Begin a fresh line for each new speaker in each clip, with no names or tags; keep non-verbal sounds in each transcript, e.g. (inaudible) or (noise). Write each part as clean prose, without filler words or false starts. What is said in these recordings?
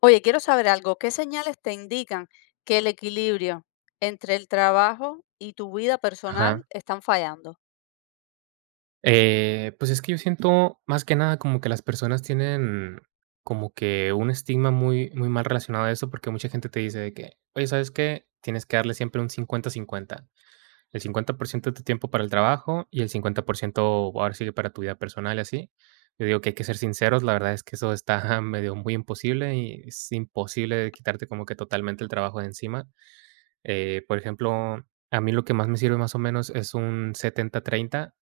Oye, quiero saber algo. ¿Qué señales te indican que el equilibrio entre el trabajo y tu vida personal
Ajá.
están fallando?
Pues es que yo siento más que nada como que las personas tienen como que un estigma muy, muy mal relacionado a eso, porque mucha gente te dice de que, oye, ¿sabes qué? Tienes que darle siempre un 50-50, el 50% de tu tiempo para el trabajo y el 50% ahora sigue para tu vida personal y así. Yo digo que hay que ser sinceros, la verdad es que eso está (laughs) medio muy imposible y es imposible quitarte como que totalmente el trabajo de encima. Por ejemplo, a mí lo que más me sirve más o menos es un 70-30.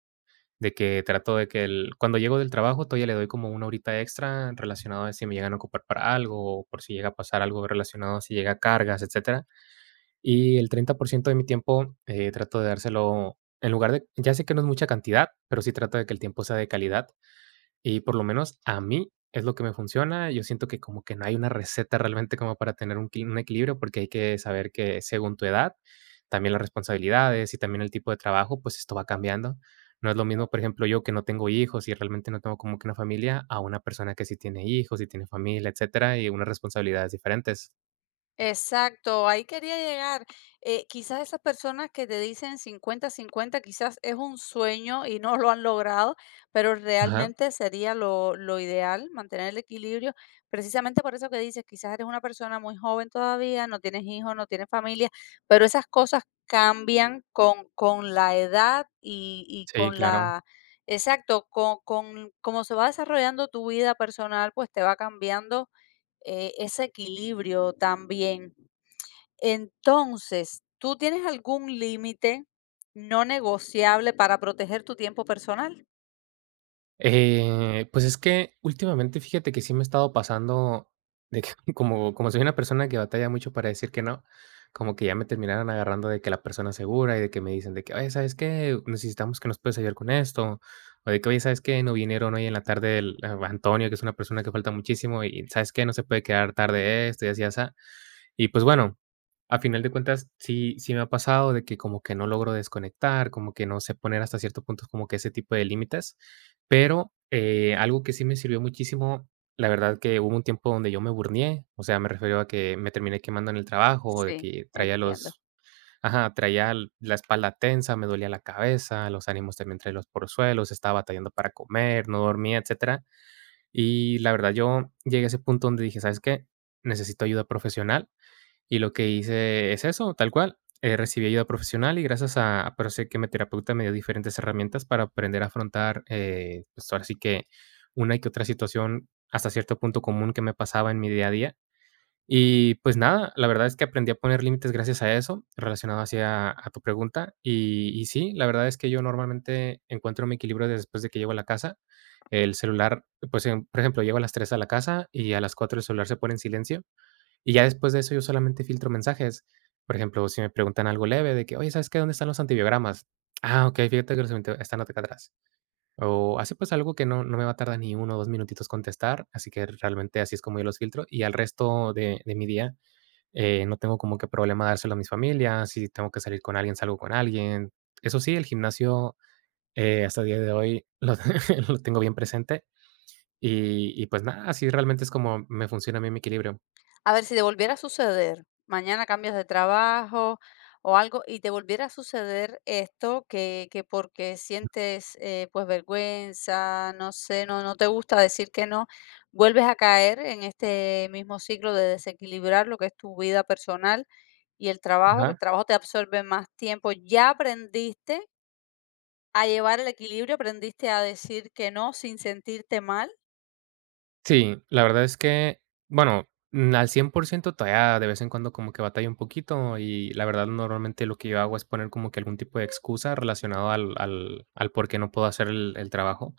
De que trato de que el cuando llego del trabajo, todavía le doy como una horita extra relacionado a si me llegan a ocupar para algo, o por si llega a pasar algo relacionado, si llega cargas, etcétera. Y el 30% de mi tiempo, trato de dárselo en lugar de ya sé que no es mucha cantidad, pero sí trato de que el tiempo sea de calidad. Y por lo menos a mí es lo que me funciona. Yo siento que como que no hay una receta realmente como para tener un, un equilibrio porque hay que saber que según tu edad, también las responsabilidades y también el tipo de trabajo, pues esto va cambiando. No es lo mismo, por ejemplo, yo que no tengo hijos y realmente no tengo como que una familia, a una persona que sí tiene hijos y tiene familia, etcétera, y unas responsabilidades diferentes.
Exacto, ahí quería llegar. Quizás esas personas que te dicen 50-50, quizás es un sueño y no lo han logrado, pero
Ajá.
realmente sería lo ideal mantener el equilibrio. Precisamente por eso que dices, quizás eres una persona muy joven todavía, no tienes hijos, no tienes familia, pero esas cosas cambian con la edad y
Sí,
con
claro.
la... Exacto, con cómo se va desarrollando tu vida personal, pues te va cambiando ese equilibrio también. Entonces, ¿tú tienes algún límite no negociable para proteger tu tiempo personal?
Pues es que últimamente fíjate que sí me he estado pasando de que (laughs) como soy una persona que batalla mucho para decir que no, como que ya me terminaron agarrando de que la persona segura y de que me dicen de que: "Oye, ¿sabes qué? Necesitamos que nos puedes ayudar con esto", o de que: "Oye, ¿sabes qué? No vinieron hoy en la tarde el Antonio", que es una persona que falta muchísimo, y: "¿Sabes qué? No se puede quedar tarde esto", y así, así. Y pues bueno, a final de cuentas, sí me ha pasado de que como que no logro desconectar, como que no sé poner hasta cierto punto como que ese tipo de límites, pero, algo que sí me sirvió muchísimo, la verdad que hubo un tiempo donde yo me burneé, o sea, me refiero a que me terminé quemando en el trabajo, de
Sí,
que traía
entiendo.
los, ajá, traía la espalda tensa, me dolía la cabeza, los ánimos también traía los por suelos, estaba batallando para comer, no dormía, etcétera. Y la verdad yo llegué a ese punto donde dije: "¿Sabes qué? Necesito ayuda profesional". Y lo que hice es eso, tal cual. Recibí ayuda profesional y gracias a, pero sé que mi terapeuta me dio diferentes herramientas para aprender a afrontar, pues ahora sí que una que otra situación hasta cierto punto común que me pasaba en mi día a día. Y pues nada, la verdad es que aprendí a poner límites gracias a eso, relacionado hacia a tu pregunta. Y sí, la verdad es que yo normalmente encuentro mi equilibrio después de que llego a la casa. El celular, pues por ejemplo, llego a las 3 a la casa y a las 4 el celular se pone en silencio y ya después de eso, yo solamente filtro mensajes. Por ejemplo, si me preguntan algo leve de que: "Oye, ¿sabes qué? ¿Dónde están los antibiogramas?". Ah, okey, fíjate que los anti están acá atrás. O así, pues, algo que no me va a tardar ni uno o 2 minutitos contestar, así que realmente así es como yo los filtro. Y al resto de mi día, no tengo como que problema dárselo a mis familias, si tengo que salir con alguien, salgo con alguien. Eso sí, el gimnasio, hasta el día de hoy lo (laughs) lo tengo bien presente y, pues, nada, así realmente es como me funciona a mí mi equilibrio.
A ver, si te volviera a suceder, mañana cambias de trabajo o algo y te volviera a suceder esto que porque sientes pues vergüenza, no sé, no te gusta decir que no, vuelves a caer en este mismo ciclo de desequilibrar lo que es tu vida personal y el trabajo, que
Ajá.
el trabajo te absorbe más tiempo. Ya aprendiste a llevar el equilibrio, aprendiste a decir que no sin sentirte mal.
Sí, la verdad es que, bueno, mm, al 100% todavía de vez en cuando como que batalla un poquito y la verdad normalmente lo que yo hago es poner como que algún tipo de excusa relacionado al por qué no puedo hacer el trabajo.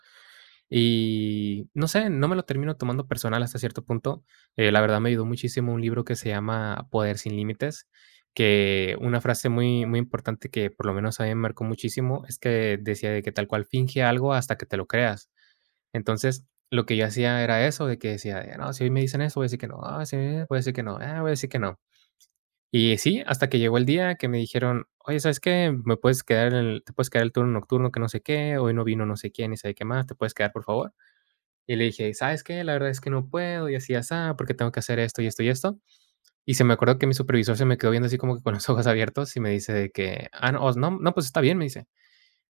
Y no sé, no me lo termino tomando personal hasta cierto punto. La verdad me ayudó muchísimo un libro que se llama Poder sin Límites, que una frase muy, muy importante que por lo menos a mí me marcó muchísimo es que decía de que tal cual finge algo hasta que te lo creas. Entonces, lo que yo hacía era eso, de que decía: de, "No, si hoy me dicen eso, voy a decir que no, ah, sí, voy a decir que no, ah, voy a decir que no". Y sí, hasta que llegó el día que me dijeron: "Oye, ¿sabes qué? Me puedes quedar el te puedes quedar el turno nocturno que no sé qué, hoy no vino no sé quién y sabe qué más, ¿te puedes quedar, por favor?". Y le dije: "¿Sabes qué? La verdad es que no puedo y así y porque tengo que hacer esto y esto y esto". Y se me acordó que mi supervisor se me quedó viendo así como que con los (laughs) ojos abiertos y me dice de que: "Ah, no, no, no, pues está bien", me dice.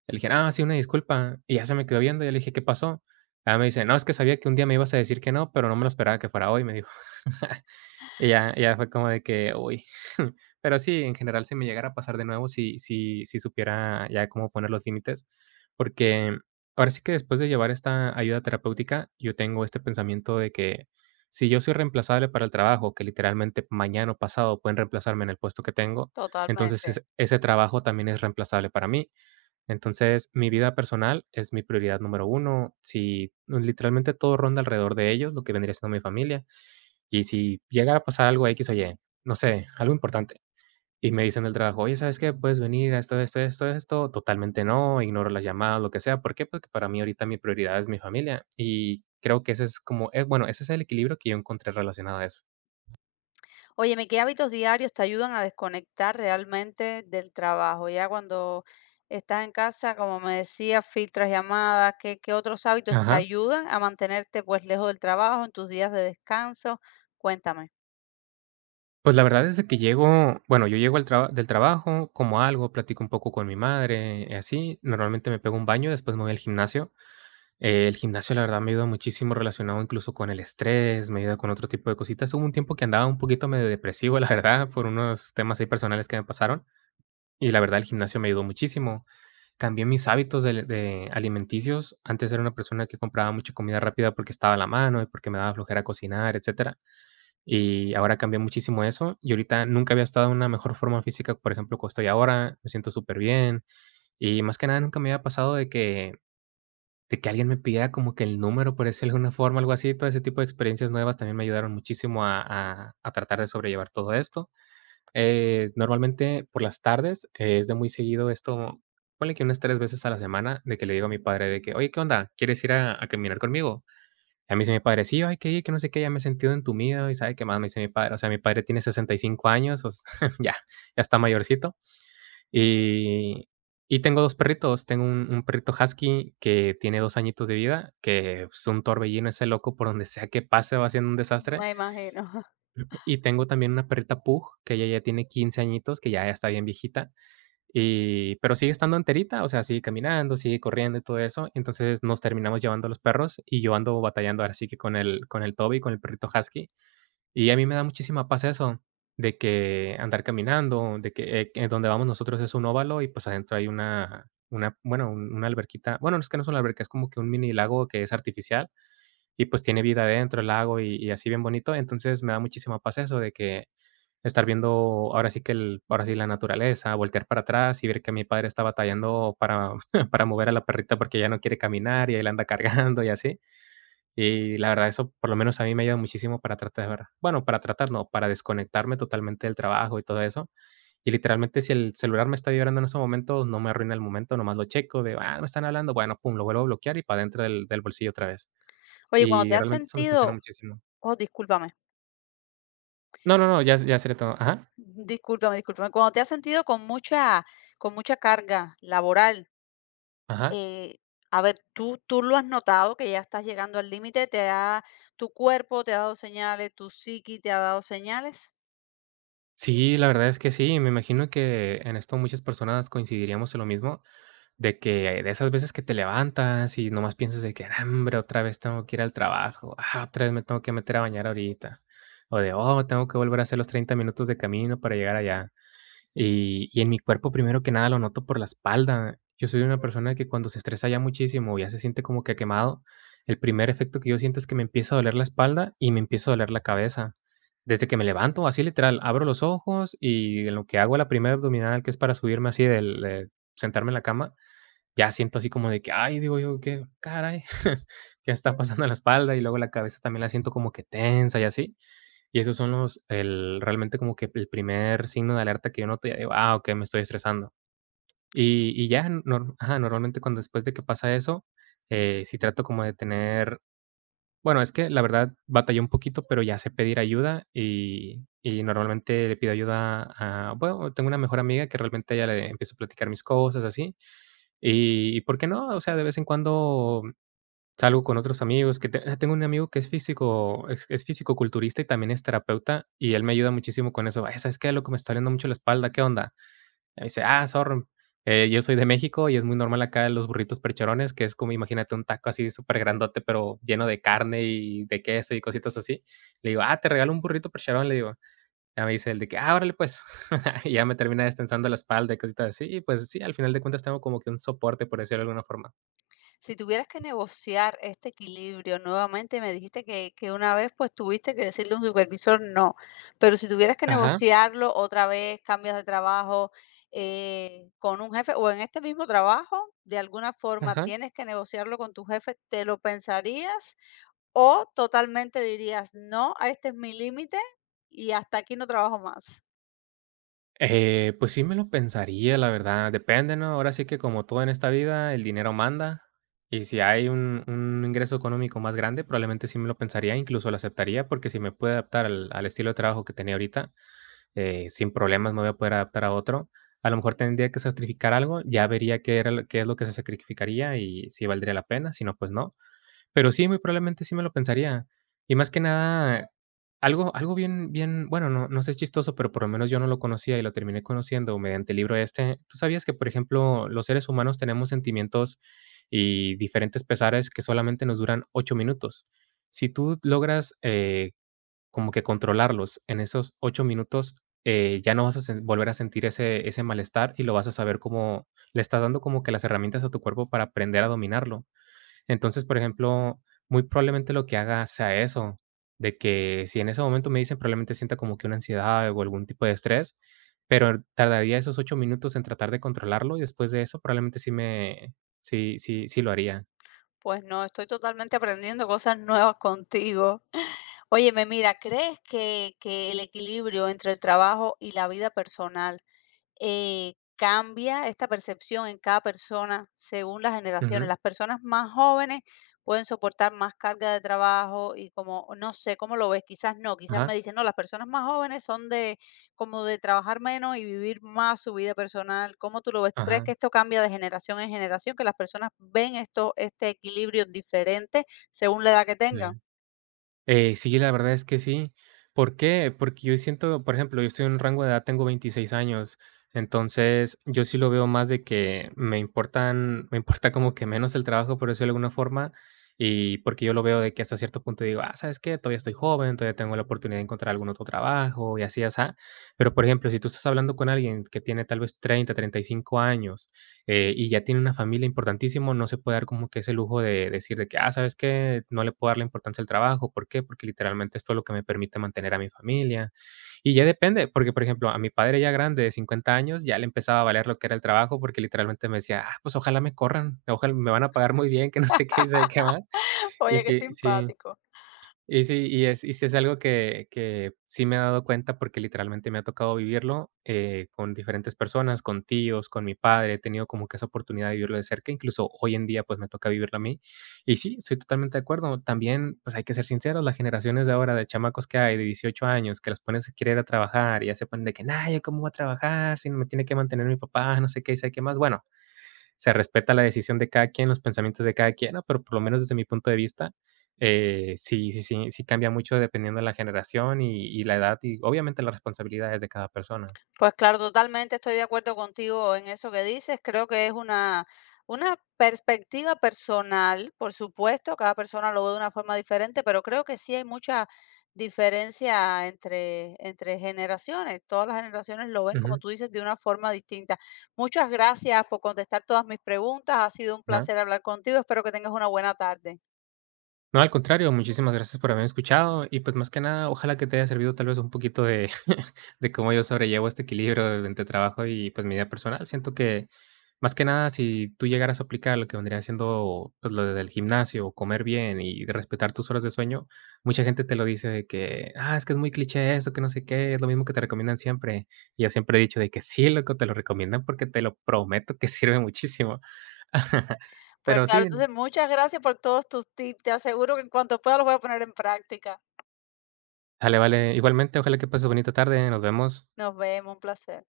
Le dije: "Ah, sí, una disculpa", y ya se me quedó viendo, y yo le dije: "¿Qué pasó?". Ah, me dice: "No, es que sabía que un día me ibas a decir que no, pero no me lo esperaba que fuera hoy", me dijo. (laughs) Y ya fue como de que, uy. (laughs) Pero sí, en general, si me llegara a pasar de nuevo, si supiera ya cómo poner los límites, porque ahora sí que después de llevar esta ayuda terapéutica, yo tengo este pensamiento de que si yo soy reemplazable para el trabajo, que literalmente mañana o pasado pueden reemplazarme en el puesto que tengo, entonces
Totalmente.
ese trabajo también es reemplazable para mí. Entonces, mi vida personal es mi prioridad número uno. Si pues, literalmente todo ronda alrededor de ellos, lo que vendría siendo mi familia. Y si llegara a pasar algo X o Y, no sé, algo importante, y me dicen del trabajo: "Oye, ¿sabes qué? Puedes venir a esto, esto, esto, esto". Totalmente no, ignoro las llamadas, lo que sea. ¿Por qué? Porque para mí ahorita mi prioridad es mi familia, y creo que ese es como, bueno, ese es el equilibrio que yo encontré relacionado a eso.
Óyeme, ¿qué hábitos diarios te ayudan a desconectar realmente del trabajo? Ya cuando estás en casa, como me decía, filtras llamadas, ¿qué, qué otros hábitos te
Ajá.
ayudan a mantenerte pues lejos del trabajo en tus días de descanso? Cuéntame.
Pues la verdad es que llego, bueno, yo llego al traba del trabajo, como algo, platico un poco con mi madre, así. Normalmente me pego un baño, después me voy al gimnasio. El gimnasio, la verdad, me ayuda muchísimo relacionado incluso con el estrés, me ayuda con otro tipo de cositas. Hubo un tiempo que andaba un poquito medio depresivo, (laughs) la verdad, por unos temas ahí personales que me pasaron, y la verdad el gimnasio me ayudó muchísimo. Cambié mis hábitos del de alimenticios. Antes era una persona que compraba mucha comida rápida porque estaba a la mano y porque me daba flojera cocinar, etcétera. Y ahora cambió muchísimo eso, y ahorita nunca había estado en una mejor forma física, por ejemplo, como estoy ahora, me siento súper bien. Y más que nada nunca me había pasado de que alguien me pidiera como que el número, por decirlo de alguna forma, algo así, todo ese tipo de experiencias nuevas también me ayudaron muchísimo a tratar de sobrellevar todo esto. Normalmente por las tardes es de muy seguido esto, ponle que unas 3 veces a la semana, de que le digo a mi padre de que: "Oye, ¿qué onda? ¿Quieres ir a caminar conmigo?". A mí sí mi padre: "Sí, hay que ir, que no sé qué", ya me he sentido entumido, y sabe qué más, me dice mi padre, o sea, mi padre tiene 65 años, o s (laughs) ya, ya está mayorcito. Y tengo 2 perritos, tengo un perrito husky que tiene 2 añitos de vida, que es un torbellino ese loco, por donde sea que pase va haciendo un desastre.
Me imagino. (laughs)
Y tengo también una perrita pug, que ella ya tiene 15 añitos, que ya está bien viejita, y pero sigue estando enterita, o sea, sigue caminando, sigue corriendo y todo eso. Entonces, nos terminamos llevando los perros y yo ando batallando ahora sí que con el Toby, con el perrito husky. Y a mí me da muchísima paz eso, de que andar caminando, de que donde vamos nosotros es un óvalo y, pues, adentro hay una, bueno, un una alberquita. Bueno, no es una alberca, es como que un mini lago que es artificial y, pues, tiene vida adentro el lago y así bien bonito. Entonces, me da muchísima paz eso de que estar viendo ahora sí la naturaleza, voltear para atrás y ver que mi padre está batallando para (laughs) para mover a la perrita porque ya no quiere caminar y él anda (laughs) cargando y así. Y la verdad, eso por lo menos a mí me ayuda muchísimo para tratar no, para desconectarme totalmente del trabajo y todo eso. Y literalmente, si el celular me está vibrando en esos momentos, no me arruina el momento, nomás lo checo de: "Ah, me están hablando", bueno, pum, lo vuelvo a bloquear y para dentro del bolsillo otra vez.
Oye, cuando te
Y
has
realmente eso me funciona
sentido,
muchísimo.
oh, discúlpame.
No, no, no, ya ya sería todo. Ajá,
Discúlpame, discúlpame. Cuando te has sentido con mucha carga laboral,
ajá.
eh, a ver, tú lo has notado que ya estás llegando al límite, te ha, tu cuerpo te ha dado señales, tu psiqui te ha dado señales.
Sí, la verdad es que sí, me imagino que en esto muchas personas coincidiríamos en lo mismo, de que de esas veces que te levantas y nomás piensas de que: "Ah, hombre, otra vez tengo que ir al trabajo, ah, otra vez me tengo que meter a bañar ahorita, o de, oh, tengo que volver a hacer los 30 minutos de camino para llegar allá". Y en mi cuerpo, primero que nada, lo noto por la espalda. Yo soy una persona que cuando se estresa ya muchísimo, ya se siente como que quemado. El primer efecto que yo siento es que me empieza a doler la espalda y me empieza a doler la cabeza. Desde que me levanto, así literal, abro los ojos y en lo que hago la primera abdominal, que es para subirme así del de sentarme en la cama, ya siento así como de que, ay, digo yo, qué, caray, (laughs) ¿qué está pasando en la espalda? Y luego la cabeza también la siento como que tensa y así. Y esos son los el realmente como que el primer signo de alerta que yo noto, ya digo: "Ah, okey, me estoy estresando". Y ya, nor ajá, normalmente cuando después de que pasa eso, sí trato como de tener bueno, es que la verdad batallé un poquito, pero ya sé pedir ayuda y normalmente le pido ayuda a bueno, tengo una mejor amiga que realmente a ella le empiezo a platicar mis cosas así, y, ¿por qué no? O sea, de vez en cuando salgo con otros amigos tengo un amigo que es físico, es culturista y también es terapeuta, y él me ayuda muchísimo con eso. "Ay, ¿sabes qué, loco? Me está doliendo mucho la espalda, ¿qué onda?". Me dice: "Ah, sorry, yo soy de México y es muy normal acá los burritos percherones", que es como, imagínate, un taco así súper grandote pero lleno de carne y de queso y cositas así. Le digo: "Ah, te regalo un burrito percherón", le digo. Ya me dice el de que: "Ah, órale, pues". (laughs) Y ya me termina destensando la espalda y cositas así, y pues sí, al final de cuentas tengo como que un soporte, por decirlo de alguna forma.
Si tuvieras que negociar este equilibrio nuevamente, me dijiste que una vez pues tuviste que decirle a un supervisor no, pero si tuvieras que
Ajá,
negociarlo otra vez, cambias de trabajo con un jefe o en este mismo trabajo, de alguna forma
ajá.
tienes que negociarlo con tu jefe, ¿te lo pensarías o totalmente dirías no, este es mi límite y hasta aquí no trabajo más?
Pues sí me lo pensaría, la verdad. Depende, ¿no? Ahora sí que como todo en esta vida, el dinero manda. Y si hay un ingreso económico más grande, probablemente sí me lo pensaría, incluso lo aceptaría, porque si me puedo adaptar al estilo de trabajo que tenía ahorita, sin problemas me voy a poder adaptar a otro. A lo mejor tendría que sacrificar algo, ya vería qué era, qué es lo que se sacrificaría y si valdría la pena, si no, pues no. Pero sí, muy probablemente sí me lo pensaría. Y más que nada, algo bien, bueno, no sé, es chistoso, pero por lo menos yo no lo conocía y lo terminé conociendo mediante el libro este. ¿Tú sabías que, por ejemplo, los seres humanos tenemos sentimientos y diferentes pesares que solamente nos duran 8 minutos? Si tú logras, como que controlarlos en esos 8 minutos, ya no vas a sen volver a sentir ese malestar y lo vas a saber cómo le estás dando como que las herramientas a tu cuerpo para aprender a dominarlo. Entonces, por ejemplo, muy probablemente lo que haga sea eso, de que si en ese momento me dicen, probablemente sienta como que una ansiedad o algún tipo de estrés, pero tardaría esos 8 minutos en tratar de controlarlo y después de eso probablemente sí lo haría.
Pues no, estoy totalmente aprendiendo cosas nuevas contigo. Óyeme, mira, ¿crees que el equilibrio entre el trabajo y la vida personal cambia esta percepción en cada persona según las generaciones?
Ujú.
Las personas más jóvenes pueden soportar más carga de trabajo y como, no sé, ¿cómo lo ves? Quizás no, quizás me
Ajá,
dicen, no, las personas más jóvenes son de como de trabajar menos y vivir más su vida personal. ¿Cómo tú lo ves? ¿Tú crees
ajá,
que esto cambia de generación en generación, que las personas ven esto, este equilibrio diferente según la edad que tengan?
sí. Sí, la verdad es que sí. ¿Por qué? Porque yo siento, por ejemplo, yo estoy en un rango de edad, tengo 26 años, entonces yo sí lo veo más de que me importa como que menos el trabajo, por decirlo de alguna forma, y porque yo lo veo de que hasta cierto punto digo, ah, ¿sabes qué? Todavía estoy joven, todavía tengo la oportunidad de encontrar algún otro trabajo y así, así. Pero, por ejemplo, si tú estás hablando con alguien que tiene tal vez treinta y cinco años, y ya tiene una familia importantísimo, no se puede dar como que ese lujo de decir de que, ah, ¿sabes qué? No le puedo dar la importancia al trabajo. ¿Por qué? Porque literalmente esto es lo que me permite mantener a mi familia. Y ya depende, porque por ejemplo, a mi padre ya grande de 50 años, ya le empezaba a valer lo que era el trabajo, porque literalmente me decía, ah, pues ojalá me corran, ojalá me van a pagar muy bien, que no sé qué y sabe qué más.
(laughs)
Y
Oye, qué
sí, sí,
simpático.
y sí, y es y sí es algo que sí me he dado cuenta, porque literalmente me ha tocado vivirlo, con diferentes personas, con tíos, con mi padre, he tenido como que esa oportunidad de vivirlo de cerca, incluso hoy en día, pues, me toca vivirlo a mí. Y sí, estoy totalmente de acuerdo. También, pues, hay que ser sinceros, las generaciones de ahora, de chamacos que hay de 18 años, que los pones a querer ir a trabajar y ya se ponen de que: "nah, ¿yo cómo voy a trabajar si no me tiene que mantener mi papá?", no sé qué y sé qué más. Bueno, se respeta la decisión de cada quien, los pensamientos de cada quien, ¿no? Pero por lo menos desde mi punto de vista, sí cambia mucho dependiendo de la generación y la edad y obviamente las responsabilidades de cada persona.
Pues claro, totalmente estoy de acuerdo contigo en eso que dices. Creo que es una perspectiva personal, por supuesto, cada persona lo ve de una forma diferente, pero creo que sí hay mucha diferencia entre generaciones. Todas las generaciones lo ven, como
Ujú,
tú dices, de una forma distinta. Muchas gracias por contestar todas mis preguntas. Ha sido un
ajá.
placer hablar contigo. Espero que tengas una buena tarde.
No, al contrario, muchísimas gracias por haberme escuchado y pues más que nada, ojalá que te haya servido tal vez un poquito de, (laughs) de cómo yo sobrellevo este equilibrio entre trabajo y pues mi vida personal. Siento que más que nada, si tú llegaras a aplicar lo que vendría siendo pues lo del gimnasio, comer bien y de respetar tus horas de sueño, mucha gente te lo dice de que, ah, es que es muy cliché eso, que no sé qué, es lo mismo que te recomiendan siempre. Y yo siempre he dicho de que sí, loco, te lo recomiendan porque te lo prometo que sirve muchísimo. (laughs)
Pues
Pero
claro,
sí,
entonces muchas gracias por todos tus tips. Te aseguro que en cuanto pueda los voy a poner en práctica.
vale, vale. Igualmente, ojalá que pases bonita tarde. Nos vemos.
Nos vemos, un placer.